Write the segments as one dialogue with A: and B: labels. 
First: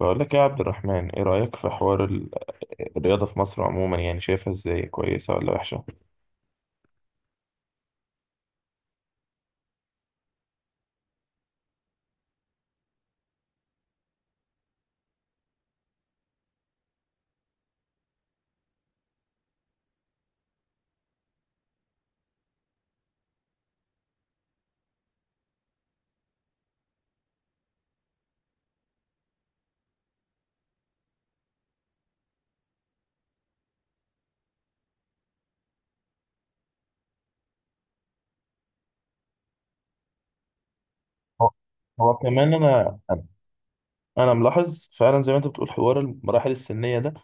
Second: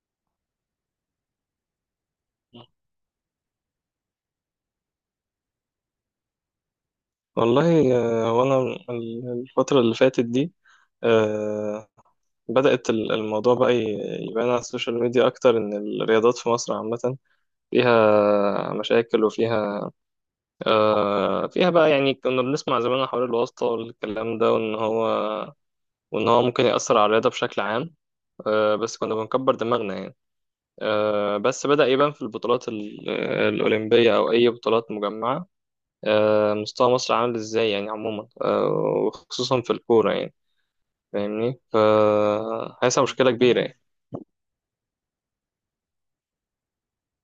A: بقول لك يا عبد الرحمن، ايه رأيك في حوار الرياضة في مصر عموما؟ يعني شايفها ازاي، كويسة ولا وحشة؟
B: والله، وانا الفترة اللي فاتت دي، آه، بدأت الموضوع بقى يبان على السوشيال ميديا أكتر إن الرياضات في مصر عامة فيها مشاكل وفيها، فيها بقى يعني كنا بنسمع زمان عن حوار الواسطة والكلام ده وإن هو ممكن يأثر على الرياضة بشكل عام. بس كنا بنكبر دماغنا يعني. بس بدأ يبان في البطولات الأولمبية أو أي بطولات مجمعة. مستوى مصر عامل إزاي يعني عموما، وخصوصا في الكورة يعني،
A: هو
B: فاهمني؟
A: هو كمان انا
B: فهيحصل مشكلة كبيرة يعني.
A: انا ملاحظ فعلا زي ما انت بتقول حوار المراحل السنية ده.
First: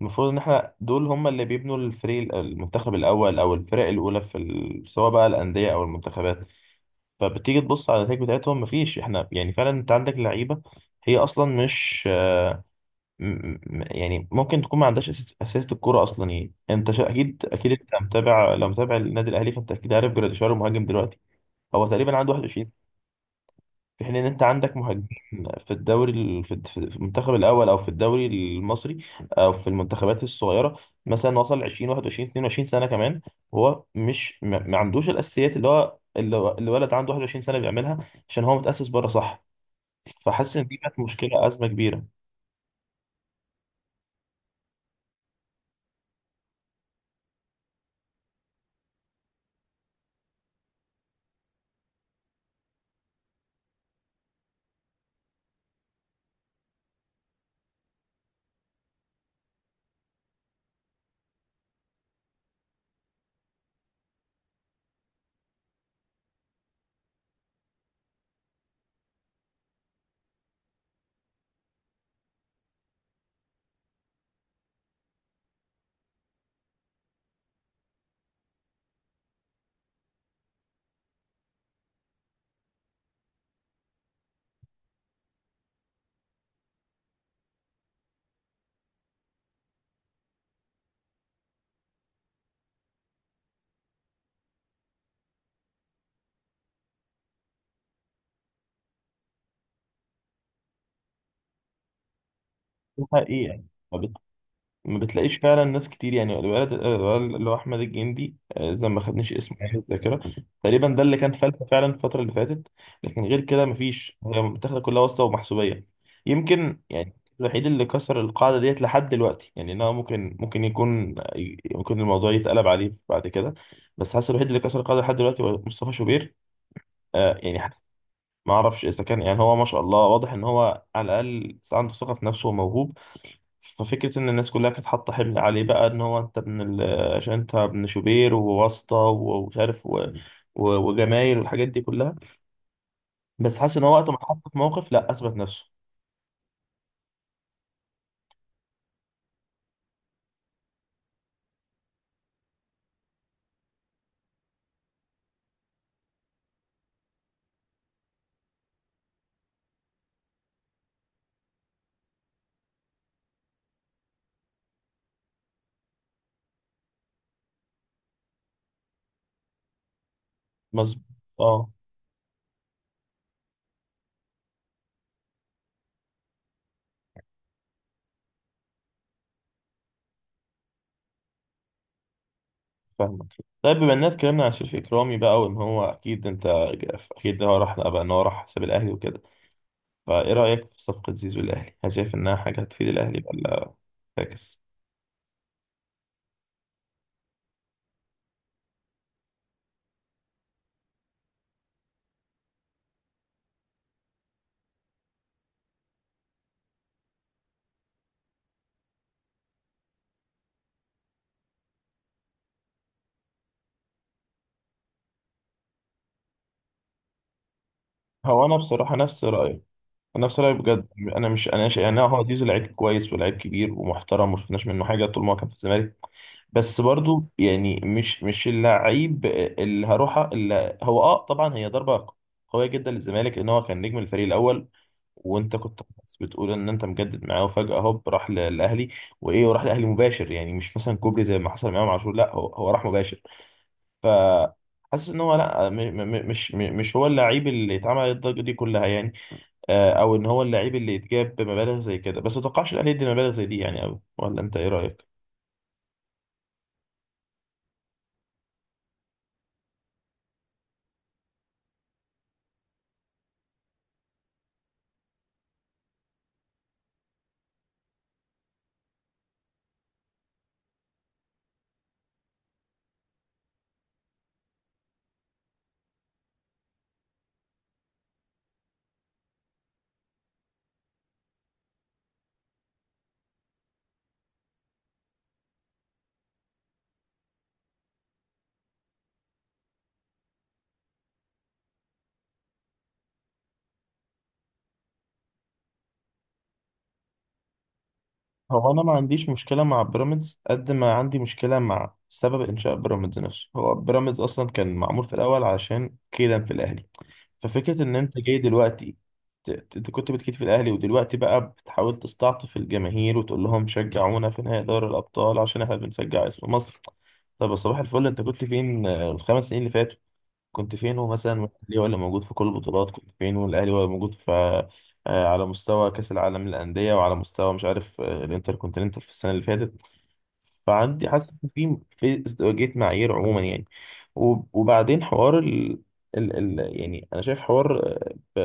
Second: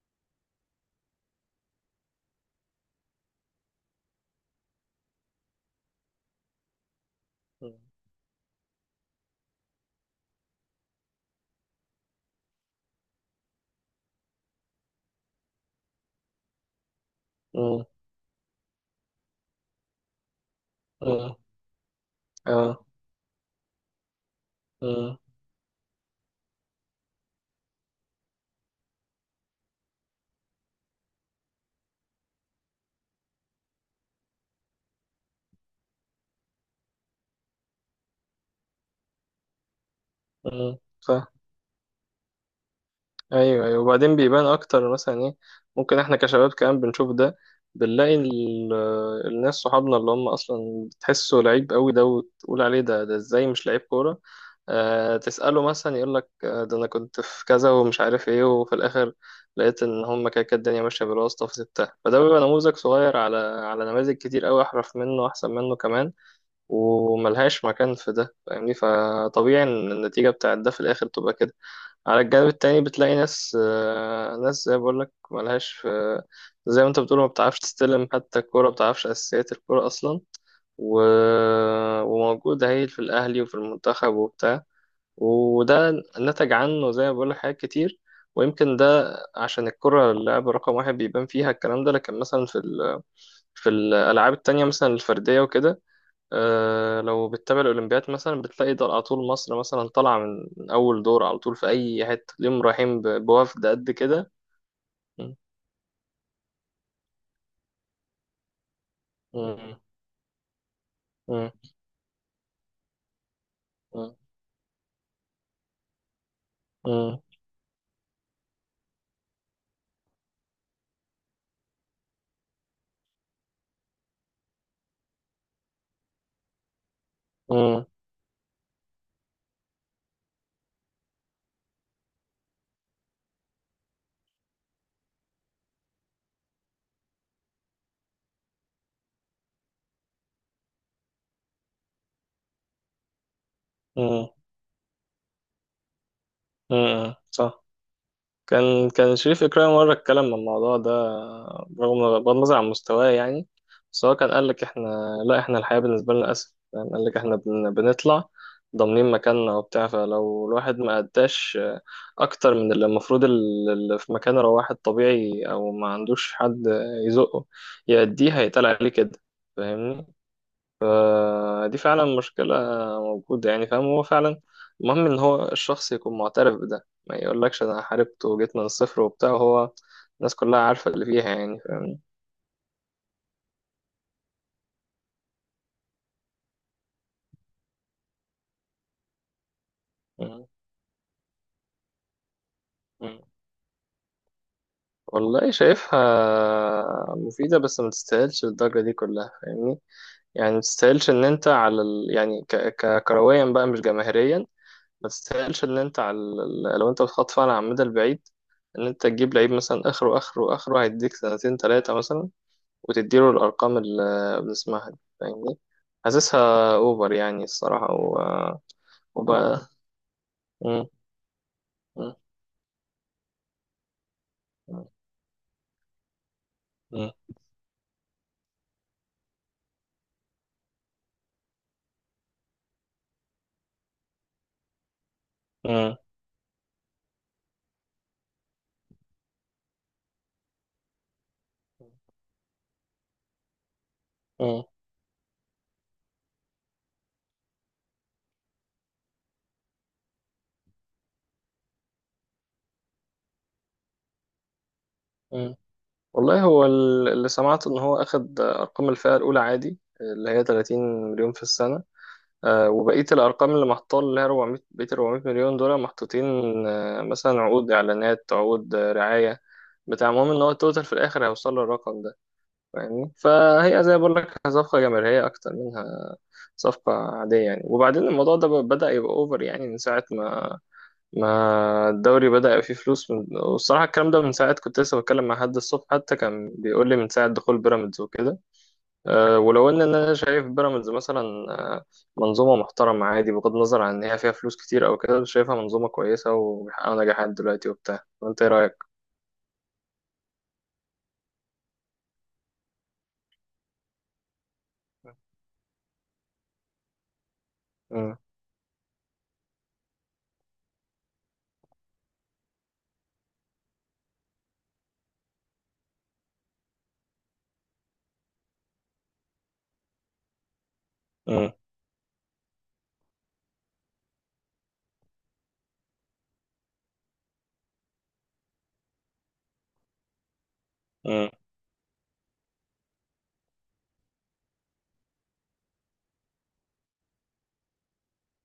A: المفروض ان احنا دول هم اللي بيبنوا الفريق المنتخب الاول او الفرق الاولى سواء بقى الأندية او المنتخبات. فبتيجي
B: مم.
A: تبص على النتائج بتاعتهم، مفيش، احنا يعني فعلا انت عندك لعيبة هي اصلا مش، م- يعني ممكن تكون ما عندهاش اساسة الكوره اصلا. يعني اكيد اكيد
B: مم.
A: انت متابع، لو متابع النادي الاهلي فانت اكيد عارف جراديشار المهاجم دلوقتي.
B: مم.
A: هو تقريبا عنده 21.
B: اه.
A: في حين ان انت عندك مهاجمين
B: مم.
A: في في المنتخب الاول او في الدوري المصري او في المنتخبات الصغيره مثلا وصل 20 21 22 سنه كمان، وهو مش ما عندوش الاساسيات اللي اللي ولد عنده 21 سنه بيعملها، عشان هو متاسس بره. صح. فحاسس ان
B: مم.
A: دي كانت
B: ف
A: مشكله، ازمه كبيره.
B: ايوه، ايوه، وبعدين بيبان اكتر مثلا ايه ممكن احنا كشباب كمان بنشوف ده. بنلاقي الناس صحابنا اللي هم اصلا بتحسه لعيب قوي ده، وتقول عليه ده ازاي مش لعيب كوره. آه، تساله مثلا يقول لك آه ده انا كنت في كذا ومش عارف ايه، وفي الاخر لقيت ان هم كده كده الدنيا ماشيه بالواسطه فسبتها، فده بيبقى نموذج صغير على نماذج كتير قوي احرف منه احسن منه كمان، وملهاش مكان في ده، فاهمني؟ فطبيعي ان النتيجة بتاعت ده في الآخر تبقى كده. على الجانب التاني بتلاقي ناس، ناس زي ما بقولك ملهاش في، زي ما انت بتقول ما بتعرفش تستلم حتى الكورة، ما بتعرفش أساسيات الكورة أصلا، و... وموجودة هي في الأهلي وفي المنتخب وبتاع، وده نتج عنه زي ما بقولك حاجات كتير. ويمكن ده عشان الكرة اللعبة رقم واحد بيبان فيها الكلام ده، لكن مثلا في ال... في الألعاب التانية مثلا الفردية وكده، لو بتتابع الأولمبياد مثلا بتلاقي ده على طول مصر مثلا طالعة من أول دور على طول في أي حتة، اليوم رايحين
A: دي حقيقه.
B: بوفد قد كده.
A: ما
B: م-
A: بتلاقيش فعلا ناس كتير، يعني الولد اللي هو احمد الجندي، زي ما خدنيش اسمه يعني في
B: م-
A: الذاكره. تقريبا ده اللي كان
B: م-
A: فلتة فعلا الفتره اللي فاتت. لكن غير كده
B: م-
A: مفيش، هي متاخده كلها واسطه ومحسوبيه. يمكن يعني
B: م-
A: الوحيد اللي كسر القاعده ديت لحد دلوقتي، يعني ان هو ممكن، يكون، ممكن الموضوع يتقلب عليه بعد كده، بس حاسس الوحيد اللي كسر القاعده لحد دلوقتي هو مصطفى شوبير. يعني حاسس،
B: م-
A: ما اعرفش اذا كان، يعني هو ما شاء الله واضح ان هو على الاقل عنده ثقه في نفسه وموهوب. ففكرة إن الناس كلها كانت حاطة حمل عليه بقى إن هو عشان أنت ابن شوبير وواسطة ومش عارف وجمايل والحاجات دي كلها. بس حاسس إن هو وقت ما
B: م-
A: اتحط في موقف، لأ، أثبت نفسه.
B: صح. كان شريف إكرامي مرة اتكلم عن الموضوع ده، رغم بغض النظر عن مستواه يعني، بس هو كان قال لك إحنا، لا إحنا الحياة بالنسبة لنا أسهل يعني. قال لك إحنا بنطلع ضامنين مكاننا وبتاع، فلو الواحد ما أداش أكتر من اللي المفروض، اللي في مكانه لو واحد طبيعي أو ما عندوش حد يزقه يأديه، هيتقال عليه كده، فاهمني؟
A: مظبوط. أه،
B: فدي فعلا مشكلة موجودة يعني، فاهم؟ هو فعلا المهم إن هو الشخص يكون معترف بده، ما يقولكش أنا حاربت وجيت من الصفر وبتاع. هو الناس كلها عارفة اللي فيها يعني، فاهم؟
A: فاهمك. طيب، بما إننا اتكلمنا عن شريف إكرامي بقى وإن هو أكيد أنت، أكيد هو راح بقى، إن هو راح حساب الأهلي وكده، فإيه
B: مم.
A: رأيك في صفقة زيزو الأهلي؟ هل شايف إنها حاجة هتفيد
B: مم.
A: الأهلي ولا فاكس؟
B: والله شايفها مفيدة، بس ما تستاهلش الضجة دي كلها، فاهمني؟ يعني ما تستاهلش إن أنت على ال... يعني كرويا بقى مش جماهيريا، ما تستاهلش إن أنت على ال... لو أنت بتخطف على المدى البعيد إن أنت تجيب لعيب مثلا آخره آخره آخره هيديك سنتين تلاتة مثلا، وتديله الأرقام اللي بنسمعها دي، فاهمني؟ حاسسها أوفر يعني الصراحة و...
A: هو أنا بصراحة نفس
B: وبقى.
A: رأيك، نفس رأيي
B: مم.
A: بجد. انا مش، انا شايف يعني
B: مم.
A: هو زيزو لعيب كويس ولاعيب كبير ومحترم، وما شفناش منه
B: مم.
A: حاجه طول ما هو كان في الزمالك. بس برضو يعني مش اللعيب اللي هروح، اللي هو طبعا. هي ضربه قويه جدا للزمالك لان هو كان نجم الفريق الاول، وانت كنت
B: مم.
A: بتقول ان انت مجدد معاه، وفجاه هوب راح للاهلي. وايه، وراح للاهلي مباشر، يعني مش مثلا كوبري زي ما حصل معاه مع امام عاشور، لا هو هو راح مباشر. ف
B: مم.
A: حاسس ان هو لا، مش مش هو اللعيب اللي اتعمل الضجه دي كلها يعني. او ان هو اللعيب اللي يتجاب بمبالغ زي كده، بس ما اتوقعش الاهلي يدي مبالغ زي دي يعني قوي، ولا انت ايه رايك؟
B: مم. والله هو اللي سمعته إن هو أخد أرقام الفئة الأولى عادي، اللي هي 30 مليون في السنة، وبقية الأرقام اللي محطوطة اللي هي 400، بقية 400 مليون دول محطوطين مثلا عقود إعلانات، عقود رعاية بتاع المهم إن هو التوتال في الآخر هيوصل للرقم ده، فاهمني؟ فهي زي ما بقول لك صفقة جماهيرية أكتر منها صفقة عادية يعني. وبعدين الموضوع ده بدأ يبقى اوفر يعني من ساعة ما الدوري بدأ يبقى فيه فلوس من... والصراحة الكلام ده من ساعة كنت لسه بتكلم مع حد الصبح حتى، كان بيقول لي من ساعة دخول بيراميدز وكده. أه، ولو ان انا شايف بيراميدز مثلا، آه، منظومة محترمة عادي، بغض النظر عن ان هي فيها فلوس كتير او كده، شايفها منظومة كويسة وبيحققوا نجاحات دلوقتي وبتاع. وانت ايه
A: هو
B: رأيك؟
A: انا ما عنديش مشكله مع بيراميدز قد ما عندي مشكله مع سبب انشاء بيراميدز نفسه. هو بيراميدز اصلا كان معمول في الاول علشان كيدا في الاهلي. ففكره ان
B: مم.
A: انت جاي دلوقتي، انت كنت بتكيد في الاهلي ودلوقتي بقى بتحاول تستعطف الجماهير وتقول لهم شجعونا في نهائي دوري الابطال عشان احنا بنشجع اسم مصر. طب يا صباح الفل، انت كنت فين الخمس سنين اللي فاتوا؟ كنت فين مثلا،
B: مم.
A: الاهلي ولا موجود في كل البطولات، كنت فين والاهلي ولا موجود في آه، على مستوى كاس العالم للانديه، وعلى مستوى مش عارف الانتر كونتيننتال في السنه اللي فاتت. فعندي،
B: مم.
A: حاسس ان في ازدواجية معايير عموما يعني. وبعدين حوار يعني انا شايف حوار،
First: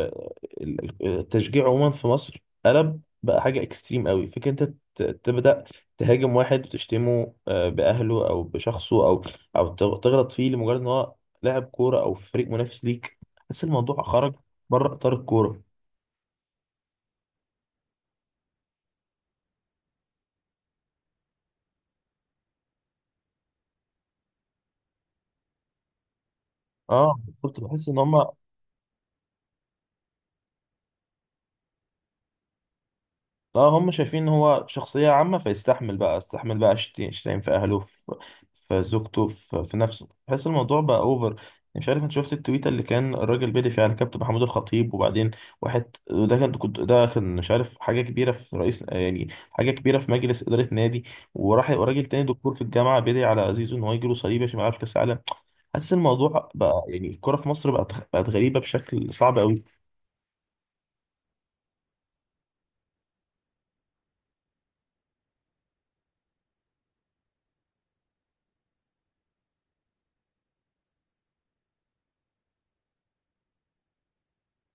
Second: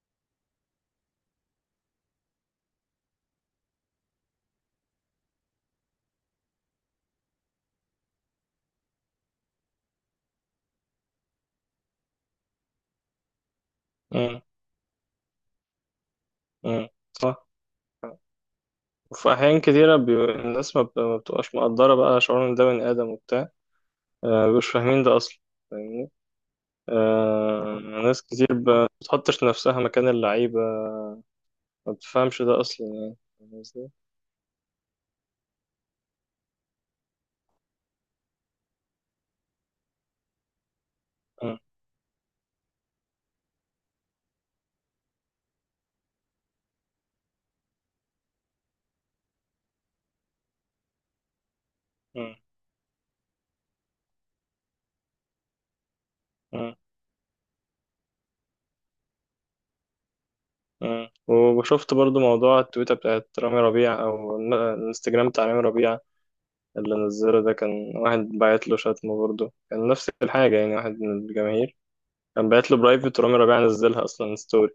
A: التشجيع عموما في مصر قلب بقى حاجة اكستريم قوي. فكرة انت تبدأ تهاجم واحد وتشتمه بأهله او بشخصه، او تغلط فيه لمجرد ان هو لاعب كورة او في فريق منافس ليك. حاسس الموضوع خرج
B: مم.
A: بره اطار الكورة.
B: مم. صح. وفي أحيان كتيرة بي... الناس ما بتبقاش مقدرة بقى شعور إن ده بني آدم وبتاع، مش فاهمين ده أصلا، فاهمني؟
A: اه كنت
B: آه،
A: بحس ان
B: ناس
A: هم،
B: كتير ما بتحطش نفسها مكان اللعيبة، ما بتفهمش ده أصلا يعني، فاهم
A: لا
B: قصدي؟
A: هم شايفين ان هو شخصية عامة فيستحمل بقى، استحمل بقى شتايم في اهله، في زوجته، في نفسه. بحس الموضوع بقى اوفر.
B: مم.
A: مش عارف، انت شفت التويتة اللي كان الراجل بيدي فيها على كابتن محمود الخطيب وبعدين، واحد ده كان، مش عارف، حاجة كبيرة في رئيس، يعني حاجة كبيرة في مجلس إدارة نادي، وراح، وراجل تاني
B: مم.
A: دكتور في الجامعة بيدعي على زيزو ان هو يجيله صليبي عشان ما يلعبش كأس العالم. حاسس الموضوع
B: مم.
A: بقى، يعني الكورة في مصر بقت غريبة بشكل صعب قوي.
B: مم. وشفت برضو موضوع التويتة بتاعت رامي ربيع، أو الانستجرام بتاع رامي ربيع اللي نزله ده. كان واحد باعت له شتمه، برضو كان نفس الحاجة يعني، واحد من الجماهير كان باعت له برايفت ورامي ربيع نزلها أصلا ستوري.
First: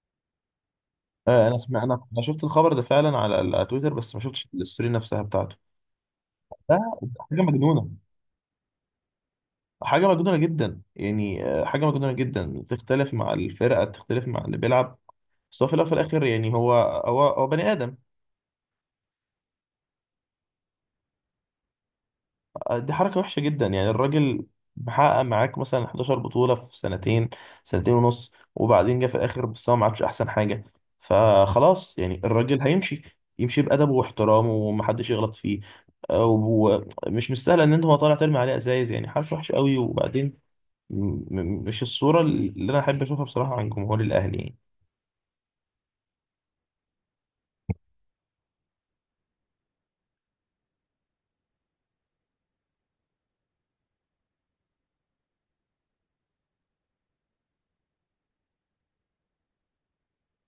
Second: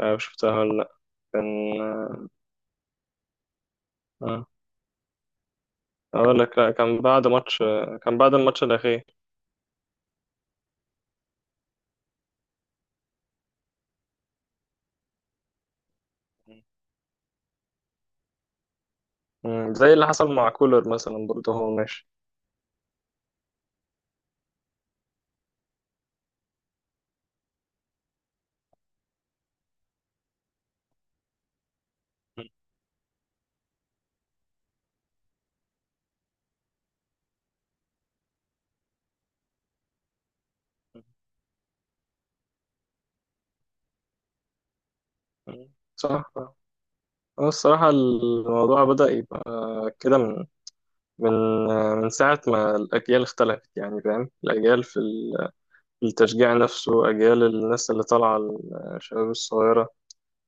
B: أنا شفتها ولا لأ؟
A: انا
B: كان،
A: سمعت، انا شفت الخبر ده فعلا على على تويتر، بس ما
B: آه.
A: شفتش الستوري نفسها بتاعته.
B: أقول لك، لأ
A: ده
B: كان بعد
A: حاجه
B: ماتش،
A: مجنونه،
B: كان بعد الماتش الأخير.
A: حاجه مجنونه جدا يعني. حاجه مجنونه جدا. تختلف مع الفرقه، تختلف مع اللي بيلعب، بس هو في الأول وفي الاخر يعني هو هو بني ادم.
B: مم. زي اللي حصل مع كولر مثلا برضه هو ماشي.
A: دي حركة وحشة جدا يعني. الراجل محقق معاك مثلا 11 بطولة في سنتين، سنتين ونص، وبعدين جه في الآخر مستواه ما عادش أحسن حاجة، فخلاص يعني
B: مم.
A: الراجل هيمشي، يمشي بأدبه واحترامه ومحدش يغلط فيه. ومش مستاهل إن أنت، هو طالع ترمي عليه أزايز، يعني حركة وحشة قوي. وبعدين مش الصورة اللي أنا أحب أشوفها بصراحة عن جمهور الأهلي يعني.
B: مم. صح. هو الصراحة الموضوع بدأ يبقى كده من من ساعة ما الأجيال اختلفت يعني، فاهم؟ الأجيال في ال... في التشجيع نفسه، أجيال الناس اللي طالعة، الشباب الصغيرة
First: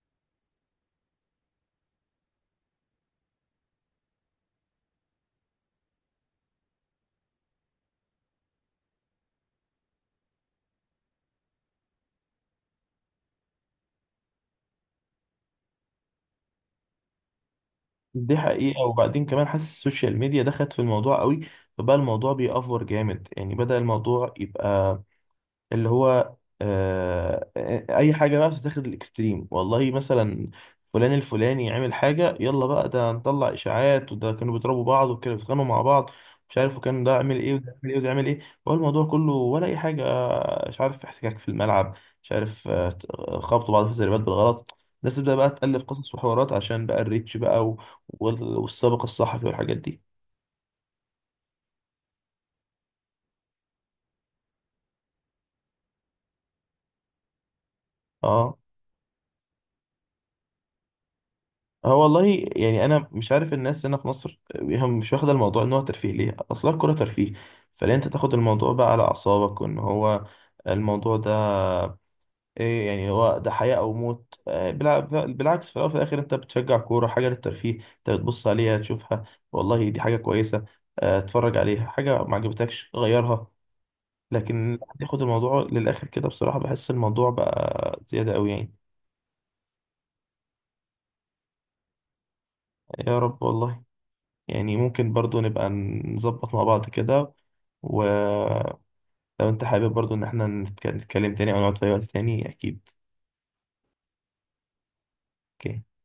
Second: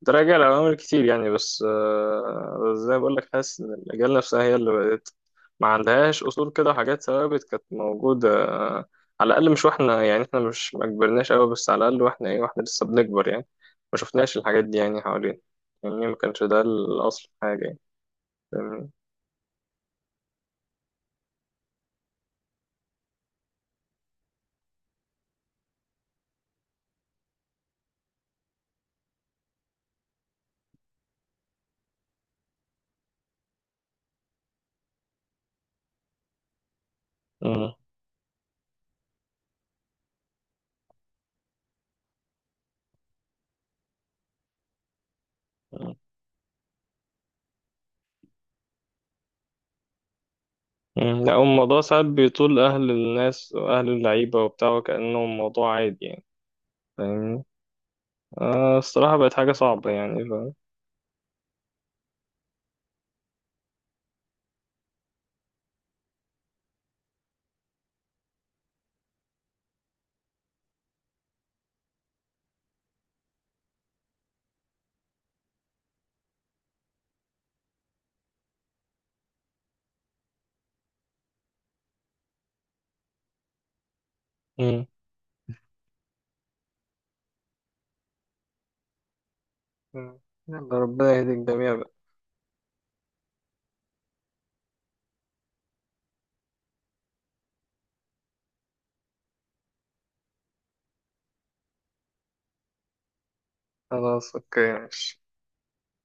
B: تراجع لعوامل كتير يعني، بس بس زي ما بقول لك حاسس ان الاجيال نفسها هي اللي بقت ما عندهاش اصول كده، وحاجات ثوابت كانت موجوده، على الاقل مش واحنا يعني، احنا مش ما كبرناش قوي، بس على الاقل واحنا ايه، واحنا لسه بنكبر يعني، ما شفناش الحاجات دي يعني حوالينا، يعني ما كانش ده الاصل في حاجه يعني،
A: دي حقيقة،
B: فاهمني؟
A: وبعدين كمان حاسس السوشيال ميديا دخلت في الموضوع قوي. فبقى الموضوع بيأفور جامد، يعني بدأ الموضوع يبقى اللي هو، آه اي حاجه بقى بتتاخد الاكستريم. والله، مثلا فلان الفلاني عمل حاجه، يلا بقى ده نطلع اشاعات، وده كانوا بيضربوا بعض، وكانوا بيتخانقوا مع بعض، مش عارف، وكان ده عمل ايه، وده
B: مم.
A: عمل ايه، وده عمل ايه. هو الموضوع كله، ولا اي حاجه، مش عارف، احتكاك في الملعب، مش عارف، خبطوا بعض في التدريبات بالغلط. الناس تبدا بقى تالف
B: مم.
A: قصص وحوارات عشان بقى الريتش بقى، والسابق الصحفي والحاجات دي.
B: مم. لا هو الموضوع ساعات بيطول اهل الناس واهل اللعيبه وبتاع، وكانه الموضوع عادي يعني، فاهمني؟
A: اه
B: آه الصراحه بقت حاجه صعبه يعني،
A: هو والله، يعني انا مش عارف الناس هنا في مصر هم مش واخده الموضوع ان هو ترفيه ليه؟ اصلا الكوره ترفيه، فليه انت تاخد الموضوع بقى على اعصابك، وان هو الموضوع ده ايه يعني، هو ده حياه او موت؟ بالعكس. في الاول وفي الاخر انت بتشجع كوره، حاجه للترفيه، انت بتبص عليها تشوفها، والله دي حاجه كويسه، اتفرج عليها. حاجه ما عجبتكش، غيرها. لكن
B: فاهم؟
A: تاخد الموضوع للاخر كده بصراحه، بحس الموضوع بقى زياده قوي يعني.
B: مم. يلا ربنا يهدي الجميع بقى.
A: يا رب والله. يعني ممكن برضو نبقى نظبط مع بعض كده، ولو انت حابب برضو ان احنا نتكلم تاني او نقعد في اي وقت تاني، اكيد.
B: خلاص اوكي ماشي.
A: اوكي.